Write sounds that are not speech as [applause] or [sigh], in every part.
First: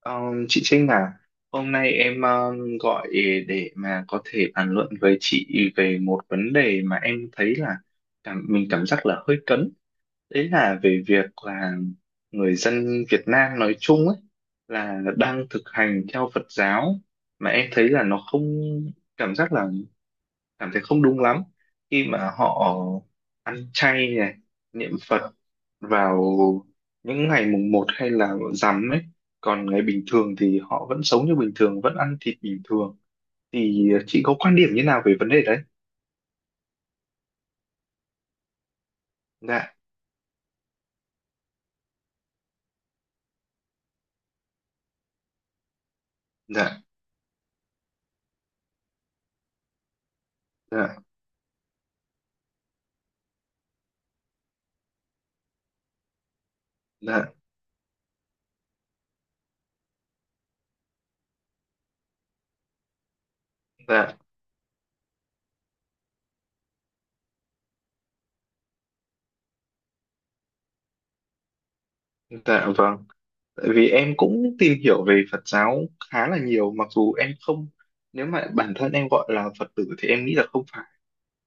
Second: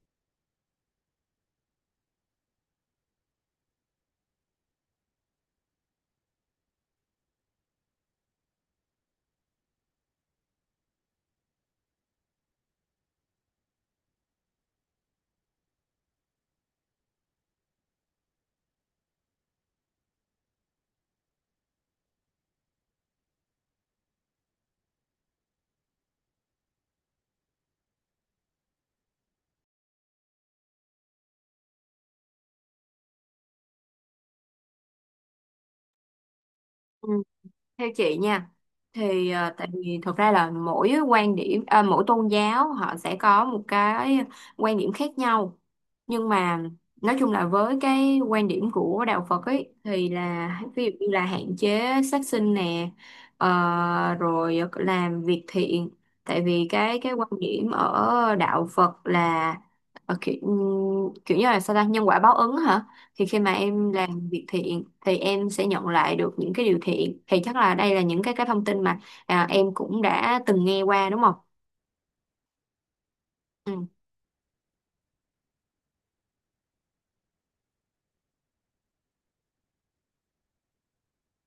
Ờ, chị Trinh à, hôm nay em gọi để mà có thể bàn luận với chị về một vấn đề mà em thấy là mình cảm giác là hơi cấn. Đấy là về việc là người dân Việt Nam nói chung ấy là đang thực hành theo Phật giáo mà em thấy là nó không cảm giác là cảm thấy không đúng lắm khi mà họ ăn chay này, niệm Phật vào những ngày mùng một hay là rằm ấy, còn ngày bình thường thì họ vẫn sống như bình thường, vẫn ăn thịt bình thường. Thì chị có quan điểm như nào về vấn đề đấy? Ừ, theo chị nha thì tại Dạ. vì thực ra là mỗi quan điểm mỗi tôn giáo họ sẽ có một cái quan điểm khác nhau. Nhưng mà Dạ. nói chung là với cái quan điểm của đạo Phật ấy thì là ví dụ Dạ. như là hạn chế sát sinh nè, rồi làm việc thiện. Tại vì cái quan Dạ. điểm ở đạo Phật là ờ, kiểu, kiểu như là sao ta nhân quả báo ứng hả. Thì khi mà em Dạ. làm việc thiện thì em sẽ nhận lại được những cái điều thiện. Thì chắc là đây là những cái thông tin mà em cũng đã từng nghe qua, đúng không. Dạ vâng. Tại Ừ, vì em cũng tìm hiểu về Phật giáo khá là nhiều, mặc dù em không, nếu mà bản thân em gọi là Phật tử thì em nghĩ là không phải.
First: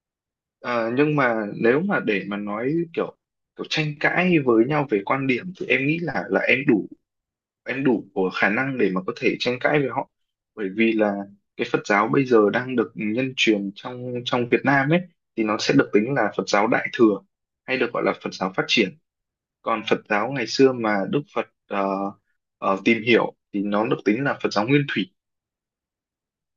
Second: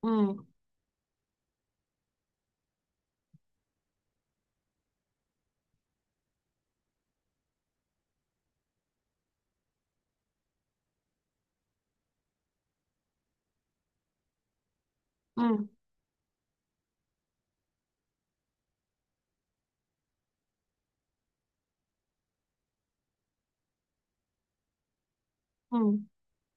ừ, Ờ, nhưng mà nếu mà để mà nói kiểu kiểu tranh cãi với nhau về quan điểm thì em nghĩ là em đủ của khả năng để mà có thể tranh cãi với họ. Bởi vì là cái Phật giáo bây giờ đang được nhân truyền trong trong Việt Nam ấy thì nó ừ, sẽ được tính là Phật giáo Đại thừa, hay được gọi là Phật giáo phát triển. Còn Phật giáo ngày xưa mà Đức Phật tìm hiểu thì nó được tính là Phật giáo Nguyên thủy. ừ.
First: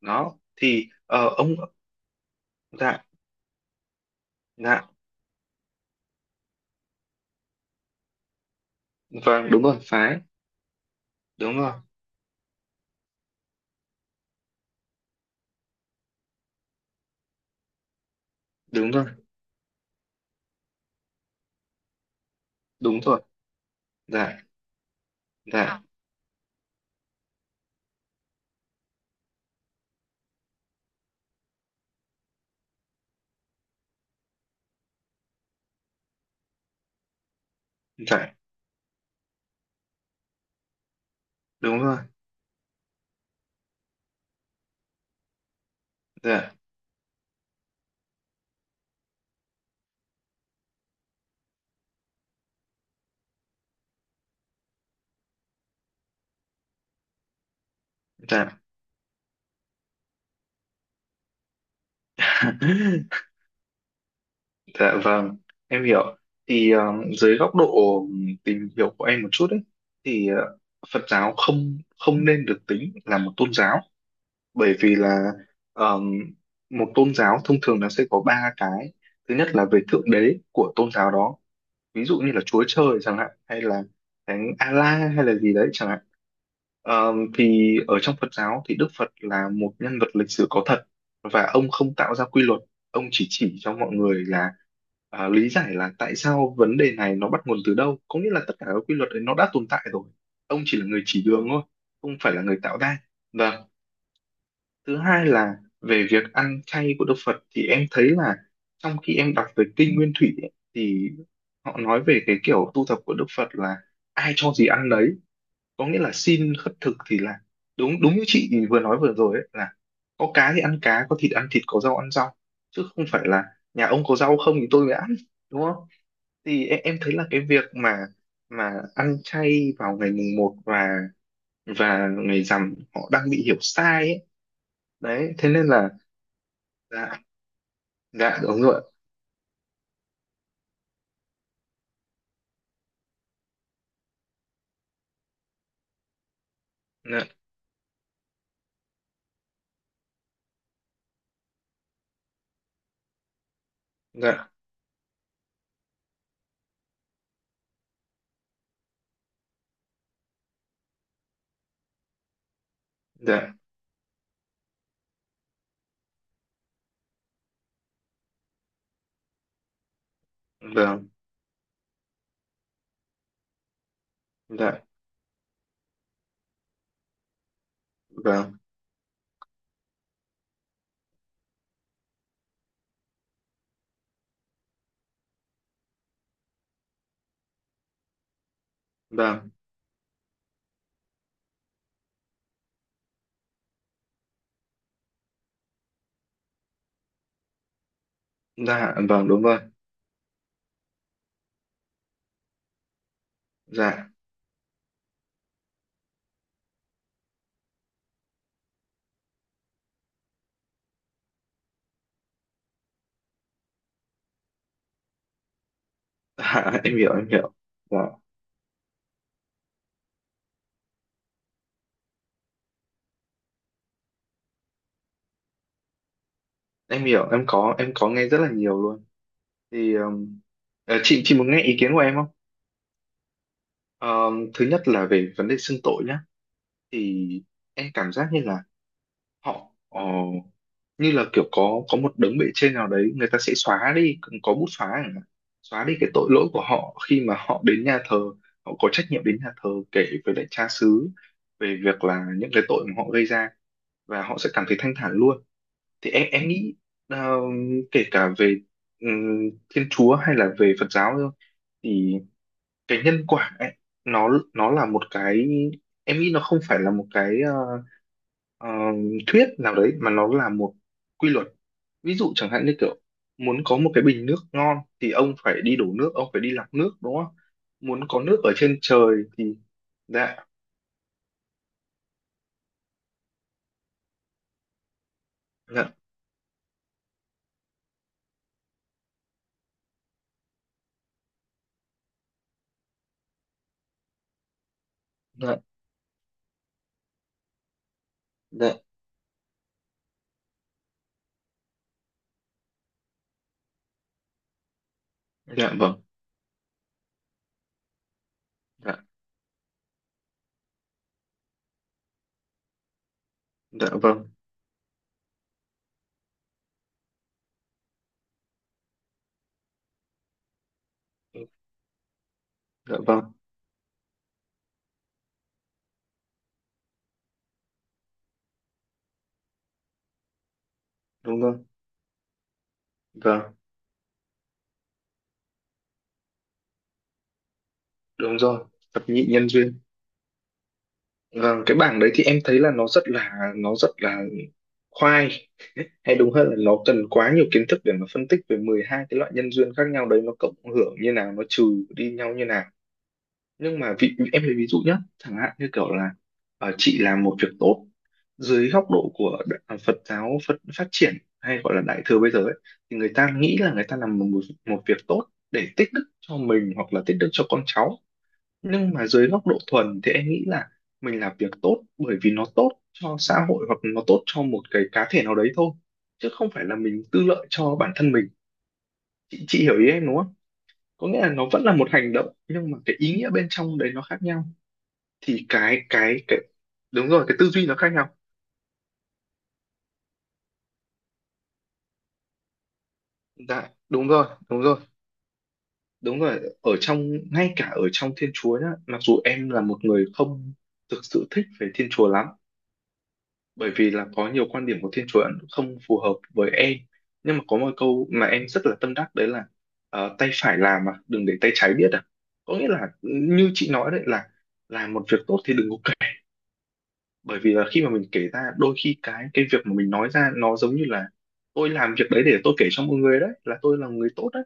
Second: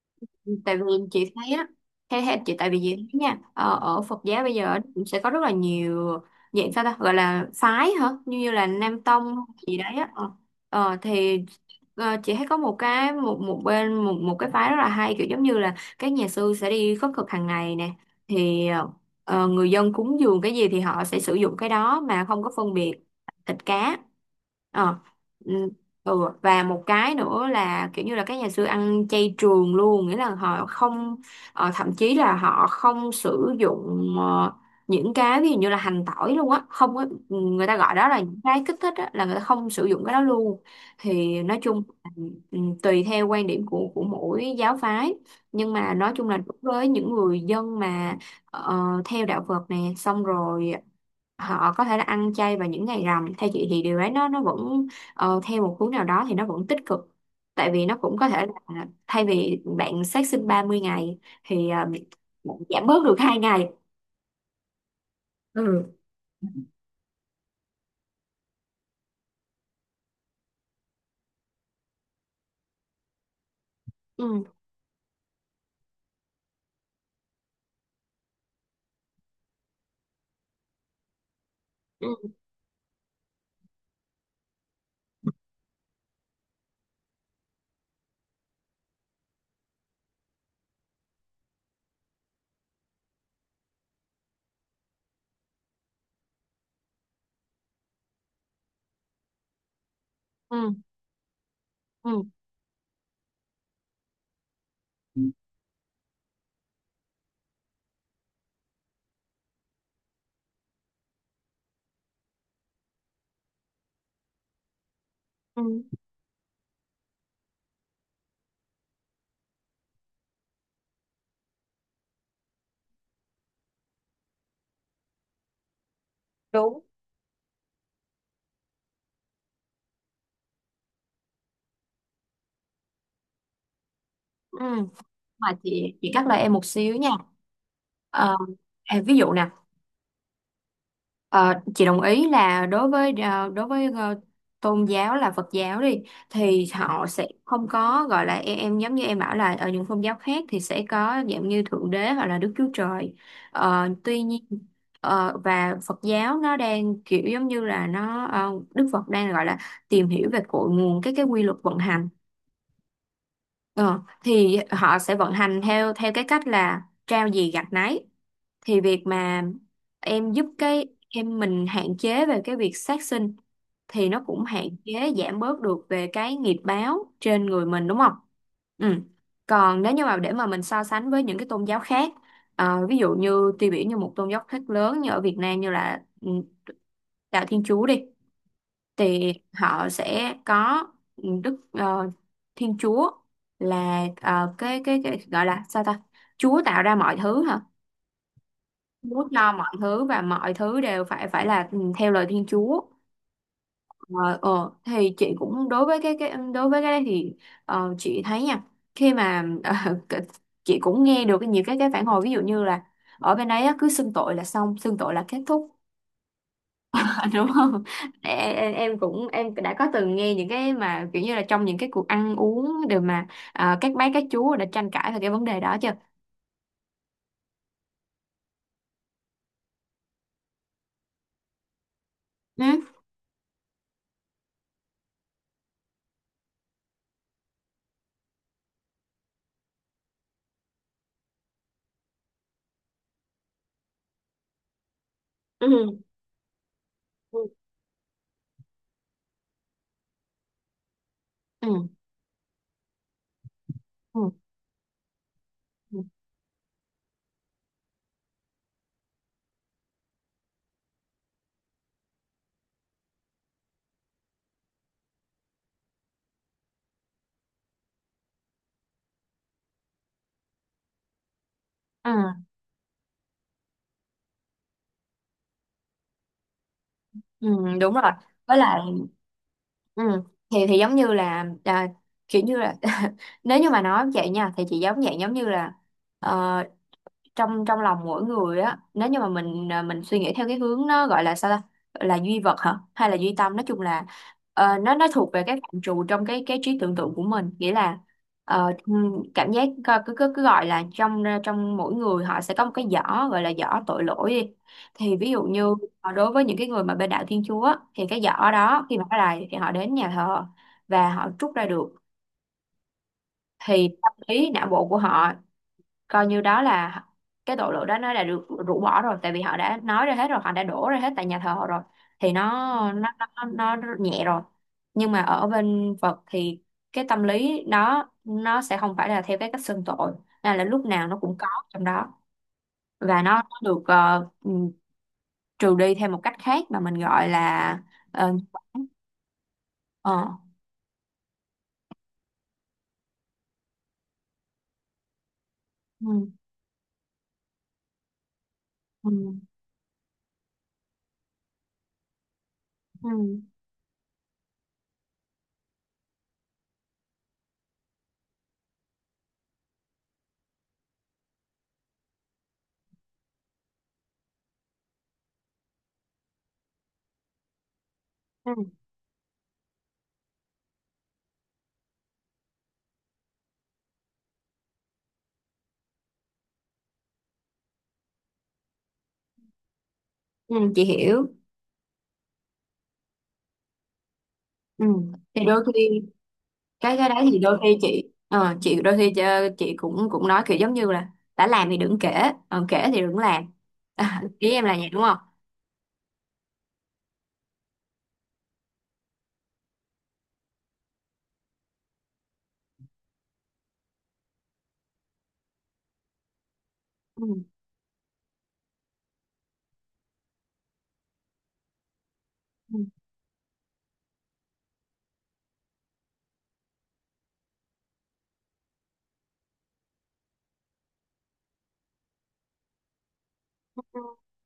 Đó Tại vì thì ờ, chị thấy ông á, theo theo chị, tại vì chị dạ. thấy nha, ở Phật giáo bây giờ Dạ cũng sẽ có rất là nhiều dạng sao ta gọi là phái hả, như như là Nam Tông vâng. Đúng rồi, gì đấy á. phái. ờ Ờ, thì Đúng rồi. Ờ, chị thấy có một cái một một bên một một cái phái rất là hay, kiểu giống như là các nhà sư sẽ đi khất thực hàng ngày nè. thì ờ, Đúng rồi. ờ, người dân cúng dường cái gì thì họ sẽ sử dụng cái đó mà không có phân biệt Đúng rồi. thịt cá. Dạ. Ờ, ừ, Dạ. ừ. Và một cái nữa là kiểu như là các nhà sư ăn chay trường luôn, nghĩa là họ không, thậm chí là họ không sử dụng những cái ví dụ như là hành tỏi luôn á, không có, người ta gọi đó là Dạ. những cái kích thích á, là người ta không sử dụng cái đó luôn. Thì nói Đúng chung, rồi. ừ, tùy theo quan điểm của mỗi giáo phái. Nhưng mà nói chung là Dạ. đối với những người dân mà ờ, theo đạo Phật nè, xong rồi họ có thể là ăn chay vào những ngày rằm. Theo chị thì điều ấy nó vẫn, theo một hướng nào đó thì nó vẫn tích cực. Tại vì nó cũng có thể Dạ. là thay vì bạn sát sinh 30 ngày thì bạn giảm bớt được [laughs] 2 ngày. Dạ vâng, em Ừ, hiểu. Thì dưới góc độ tìm hiểu của em một chút ấy, thì Phật giáo không không nên được tính là một tôn giáo, ừ, bởi vì là um, một tôn giáo thông thường nó sẽ có ba cái. Thứ nhất là về thượng đế của tôn giáo đó, ví ừ, dụ như là Chúa Trời chẳng hạn, hay là thánh Allah hay là gì đấy chẳng hạn. Thì ở trong Phật giáo thì Đức Phật là một nhân vật lịch sử có thật, và ông không tạo ra quy luật, ông chỉ cho mọi người là, lý giải là tại sao vấn đề này nó bắt nguồn từ đâu, có nghĩa là tất cả các quy luật đấy nó đã tồn tại rồi. Ông ừ, chỉ là người chỉ đường thôi, không ừ, phải là người tạo ra. Và thứ hai là về việc ăn chay của Đức Phật thì em thấy là, trong khi em đọc về Kinh Nguyên Thủy ấy, thì họ nói về cái kiểu tu tập của Đức Phật là ai cho gì ăn đấy, có ừ, nghĩa là xin khất thực, thì là đúng đúng như chị vừa nói vừa rồi ấy, là có cá thì ăn cá, có thịt ăn thịt, có rau ăn rau, chứ không phải là nhà ông có rau không thì tôi mới ăn, đúng không? Thì đúng, em thấy là cái việc mà ăn chay vào ngày mùng một và ngày rằm họ đang bị hiểu sai ấy. ừ, Đấy, mà thế nên là. chị cắt lời em một xíu nha. Dạ. Ờ, Dạ. Đúng rồi. Ví dụ nè, ờ, chị đồng ý là đối với tôn giáo là Phật giáo đi thì họ Dạ. sẽ không có gọi là, em giống như em bảo là ở những tôn giáo khác thì sẽ có dạng như Thượng Đế hoặc là Đức Chúa Trời. Ờ, tuy nhiên Dạ. ờ, và Phật giáo nó đang kiểu giống như là nó, Đức Phật đang gọi là tìm hiểu về cội nguồn cái quy luật vận hành. Dạ Ờ, thì họ sẽ vận hành theo theo cái cách là trao gì gặt nấy. Thì việc mà em giúp cái vâng. em mình hạn chế về cái việc sát sinh thì nó cũng hạn Dạ chế giảm bớt được về cái nghiệp báo trên người mình, đúng không? vâng Ừ. Còn nếu như mà để mà mình so sánh với những cái tôn giáo khác, ví dụ như tiêu biểu như một tôn giáo khác lớn như ở Việt Nam như là, đạo Thiên Chúa đi thì vâng. họ sẽ có, ừ, Đức Thiên Chúa là cái gọi là sao ta Chúa tạo ra mọi thứ hả. Dạ Chúa vâng. Đúng cho rồi. mọi thứ và mọi thứ đều phải phải là, theo lời Thiên Chúa. Dạ. Ờ, thì chị cũng đối với cái đấy thì, chị thấy nha, khi mà [laughs] cái- chị cũng nghe được nhiều cái phản hồi ví dụ như là ở bên đấy á, cứ xưng tội là xong, xưng tội là kết thúc. [laughs] Dạ, em hiểu em [laughs] Đúng hiểu. không. Dạ, Em, em cũng em đã có từng nghe những cái mà kiểu như là trong những cái cuộc ăn uống đều mà, các bác các chú đã tranh cãi về cái vấn đề đó chưa. em hiểu. Em có nghe rất là nhiều luôn. Thì chị muốn nghe ý kiến của em không? Ừ. Thứ nhất là về vấn đề xưng tội nhá, thì em cảm giác như là họ như là kiểu có một đấng bề trên nào đấy, người ta sẽ xóa đi, có bút xóa chẳng hạn. Xóa đi Ừ. cái tội lỗi của họ khi mà Ừ. họ đến nhà thờ. Họ có trách nhiệm đến nhà thờ kể với lại cha xứ về Ừ. việc là những cái tội mà họ gây ra, và Ừ. họ sẽ cảm thấy thanh thản luôn. Thì em nghĩ ờ, kể cả về Thiên Chúa hay là về Phật giáo thôi, thì cái nhân quả ấy nó nó là một cái, em nghĩ nó không phải là một cái ờ, thuyết nào đấy, mà nó là một quy luật. Ừ. Ví dụ chẳng hạn như kiểu, muốn có một cái bình nước ngon thì ông phải đi đổ nước, ông phải đi lọc nước, đúng không? Ừ, đúng Muốn rồi, có nước ở với trên lại, trời thì. ừ, Dạ. thì giống như là, kiểu như là [laughs] nếu như mà nói vậy nha thì chị giống dạng giống như là, Dạ. ờ, trong trong lòng mỗi người á, nếu như mà mình, mình suy nghĩ theo cái hướng nó gọi là sao ta gọi là duy vật hả hay là duy tâm. Nói chung là, nó thuộc về cái Dạ. phạm trù trong cái trí tưởng tượng của mình, nghĩa là, Dạ. Cảm giác coi- cứ cứ cứ gọi là trong, trong mỗi người họ sẽ có một cái giỏ gọi là giỏ tội lỗi đi. Thì ví dụ Dạ như, vâng. Đối với những cái người mà bên đạo Thiên Chúa á, thì cái giỏ đó Dạ. khi mà họ lại thì họ đến nhà thờ và họ trút ra được. Thì Dạ tâm vâng. lý não bộ của họ coi như đó là cái tội lỗi đó nó đã được rũ bỏ rồi, tại vì họ đã nói ra hết rồi, họ đã đổ ra hết tại nhà thờ họ rồi. Thì nó, ừ, Dạ nó, vâng. nó nhẹ rồi. Nhưng mà ở bên Phật thì cái tâm lý đó nó sẽ không phải là theo cái cách xưng tội, nên là lúc nào nó cũng Đúng có rồi. trong đó. Và nó, Vâng, nó được, trừ đi theo một cách khác mà mình gọi là, đúng nhân rồi. quả. Thập nhị nhân duyên. ờ, Vâng, cái bảng đấy thì em thấy là nó rất là khoai. Hay ừ, đúng hơn là nó cần quá nhiều kiến thức để mà phân tích về 12 cái loại ừ, nhân duyên khác nhau đấy, nó cộng hưởng như nào, nó trừ đi nhau như nào. ừ, Nhưng mà vị em lấy ví dụ nhé, chẳng hạn như kiểu là chị làm một việc tốt, dưới góc độ của Phật giáo Phật phát triển hay gọi là đại thừa bây giờ ấy, thì người ta nghĩ là người ta làm một một việc tốt để tích đức cho mình hoặc là tích đức cho con cháu. ừ, Nhưng mà dưới góc độ thuần thì em nghĩ là mình làm việc tốt bởi vì nó tốt cho xã hội, hoặc nó tốt cho một cái cá thể nào đấy thôi, chứ không phải là mình tư lợi cho bản thân mình. Chị hiểu ý em đúng không? ừ, chị Có nghĩa hiểu. là nó vẫn là một hành động nhưng mà cái ý nghĩa bên trong đấy nó khác nhau. Ừ. Thì Thì đôi khi cái cái đúng cái rồi, đấy cái thì tư đôi duy nó khi khác chị, nhau. Chị đôi khi chị cũng cũng nói kiểu giống như là đã làm thì đừng kể, còn kể thì đừng làm. Dạ [laughs] đúng rồi. ý Đúng em là rồi. vậy đúng không. Đúng rồi. Ở trong Ngay cả ở trong Thiên Chúa nhá, mặc dù em là một người không thực sự thích về Thiên Chúa lắm, bởi vì là có nhiều quan điểm của Thiên Chúa Ấn không phù hợp với em. Ừ. Nhưng mà có một câu mà em rất là tâm đắc, đấy là tay phải làm mà đừng để tay trái biết à. Có nghĩa là [laughs] như chị nói đấy, là làm một việc tốt thì đừng có kể, bởi vì là khi mà mình kể ra, đôi khi cái việc mà mình nói ra nó giống như là tôi làm việc đấy để tôi kể cho mọi người, đấy là tôi Ừ. là người tốt đấy.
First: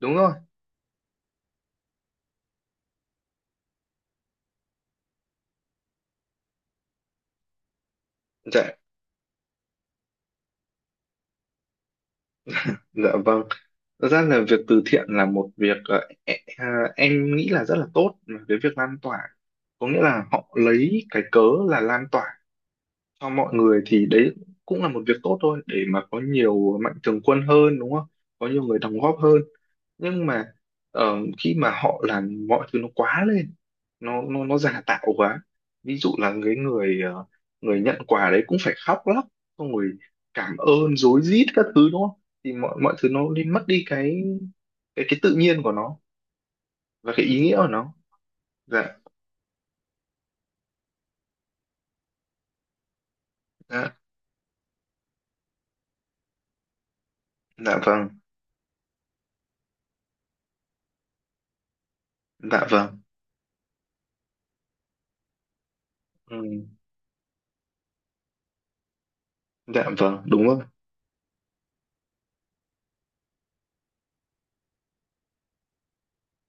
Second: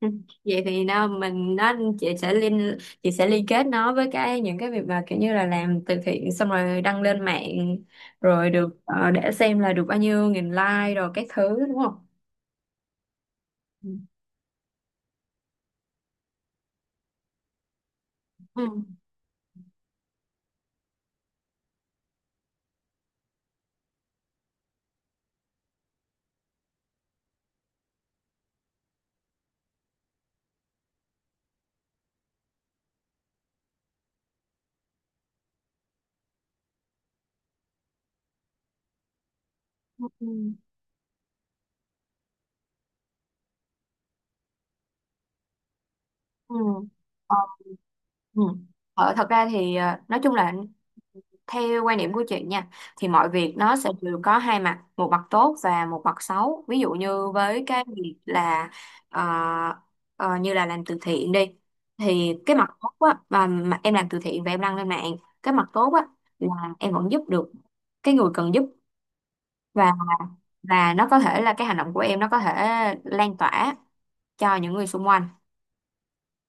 Ừ. Đúng rồi. Vậy thì nó mình nó, chị sẽ liên kết nó với cái những cái việc mà kiểu như là làm từ thiện xong rồi đăng lên mạng, rồi Dạ. được, để xem là được bao nhiêu nghìn like rồi các thứ, đúng không. Dạ vâng. Ừ. Thật ra là việc từ thiện là một việc em nghĩ là rất là tốt, là cái Ừ. việc lan tỏa. Có nghĩa là họ lấy cái cớ là lan tỏa cho mọi người, thì đấy cũng là một việc tốt thôi, để mà có nhiều mạnh thường quân hơn, đúng không? Có nhiều người đóng góp hơn. Nhưng mà ờ, khi mà họ làm mọi thứ nó quá lên, nó giả tạo quá. Ví dụ là người nhận quà đấy cũng phải khóc lóc, xong rồi Ừ. Ừ. cảm ơn rối rít các thứ, đúng không? Thì mọi mọi thứ nó đi mất đi cái tự nhiên của nó Ừ. và cái Ờ, ý nghĩa của nó. Ừ. Dạ. Thật ra thì, nói chung là theo quan điểm của chị nha thì mọi việc nó sẽ Dạ. đều có hai mặt, một mặt tốt và một mặt xấu. Ví dụ như với Dạ cái vâng. việc là, ờ, như là làm từ thiện đi thì cái Dạ mặt vâng. tốt á, mà em làm từ thiện và em đăng lên mạng, cái mặt tốt á Ừ. là em vẫn giúp được cái người cần giúp, Dạ và vâng. Đúng rồi. và nó có thể là cái hành động của em nó có thể lan tỏa cho những người xung quanh.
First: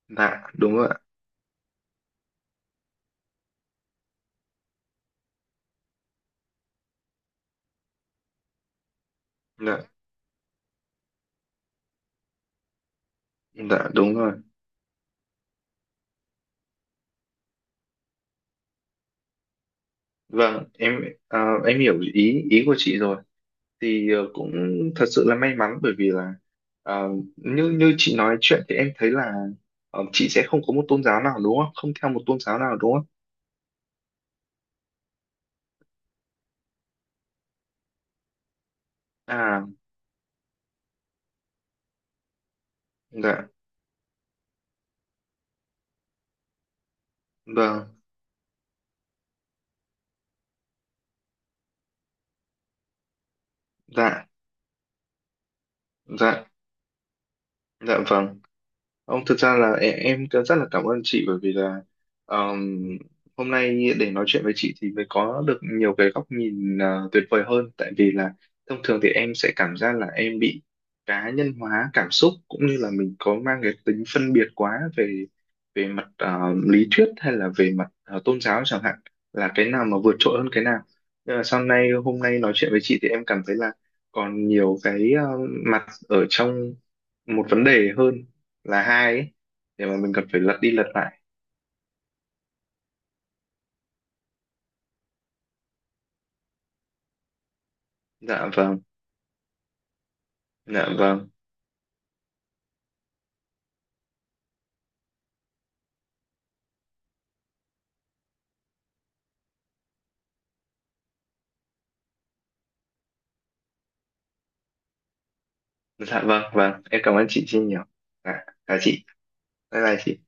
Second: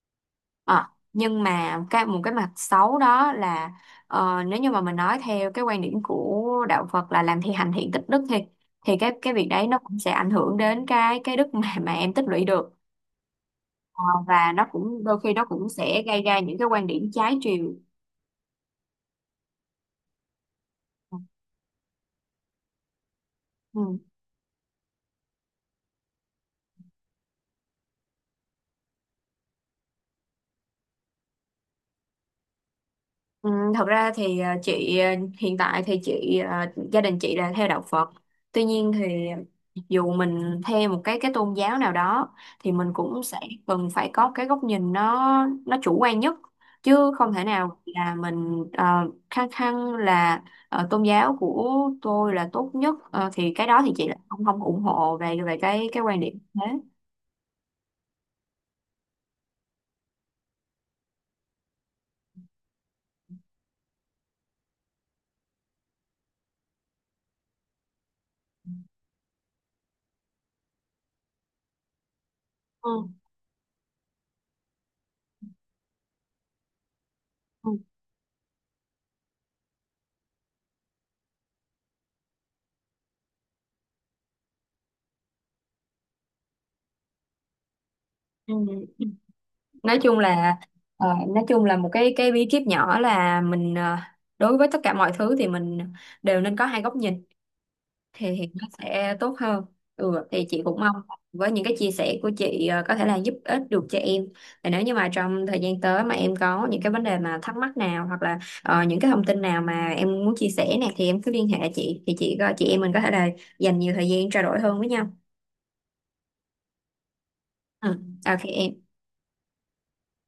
Dạ. Đúng Ờ, rồi ạ. nhưng mà cái một cái mặt xấu đó là, nếu như mà mình nói theo cái quan điểm của đạo Phật là làm thì hành thiện tích đức thì cái việc đấy nó Dạ. cũng sẽ ảnh hưởng đến cái đức mà em tích lũy được. Dạ Ờ, đúng rồi. và nó cũng đôi khi nó cũng sẽ gây ra những cái quan điểm trái chiều. Vâng, em hiểu ý ý của chị rồi. Ừ. Thì cũng thật sự là may mắn, bởi vì là, à, như như chị nói chuyện thì em thấy là, chị sẽ không có một tôn giáo nào đúng không? Không theo một tôn giáo nào đúng không? Ừ, thật ra thì, hiện tại thì gia đình chị là theo đạo Phật. Tuy nhiên thì À. dù mình theo một cái tôn giáo nào đó thì mình cũng sẽ Dạ. cần phải có cái góc nhìn nó chủ quan nhất, chứ không thể nào Vâng. là mình khăng khăng là, tôn giáo của tôi là tốt nhất. Ờ, thì cái đó thì chị lại Dạ. không không ủng hộ về về cái quan điểm Dạ. thế. Dạ vâng. Ông thực ra là em rất là cảm ơn chị, bởi vì là ờm, hôm nay để nói chuyện với chị thì mới có được nhiều cái góc nhìn tuyệt vời hơn, tại vì là thông thường thì em sẽ cảm giác là em bị cá nhân hóa cảm xúc, cũng như là Ừ. mình có mang cái tính phân biệt quá về về mặt lý thuyết, hay là Ừ. về mặt tôn giáo chẳng hạn, là cái nào mà vượt trội hơn cái nào. Nhưng mà sau này hôm nay nói chuyện với chị thì em cảm thấy là còn nhiều cái mặt ở trong một vấn đề, hơn Ừ. là hai ấy, để mà Nói mình chung còn phải là, lật đi lật lại. nói chung là một cái bí kíp nhỏ là mình, đối với tất cả mọi thứ thì mình đều nên có hai góc nhìn, thì, Dạ thì nó vâng. sẽ tốt hơn. Ừ, thì chị cũng Dạ mong vâng. với những cái chia sẻ của chị, có thể là giúp ích được cho em. Và nếu như mà trong thời gian tới mà em có những cái vấn đề mà thắc mắc nào, hoặc là, những cái thông tin nào mà em muốn chia sẻ nè, thì em cứ liên hệ chị, thì chị em mình có thể là dành nhiều thời gian trao đổi hơn với nhau. Dạ vâng. Vâng, em cảm ơn chị Trinh nhiều. Ừ. OK Dạ, chào em. chị. Bye bye chị.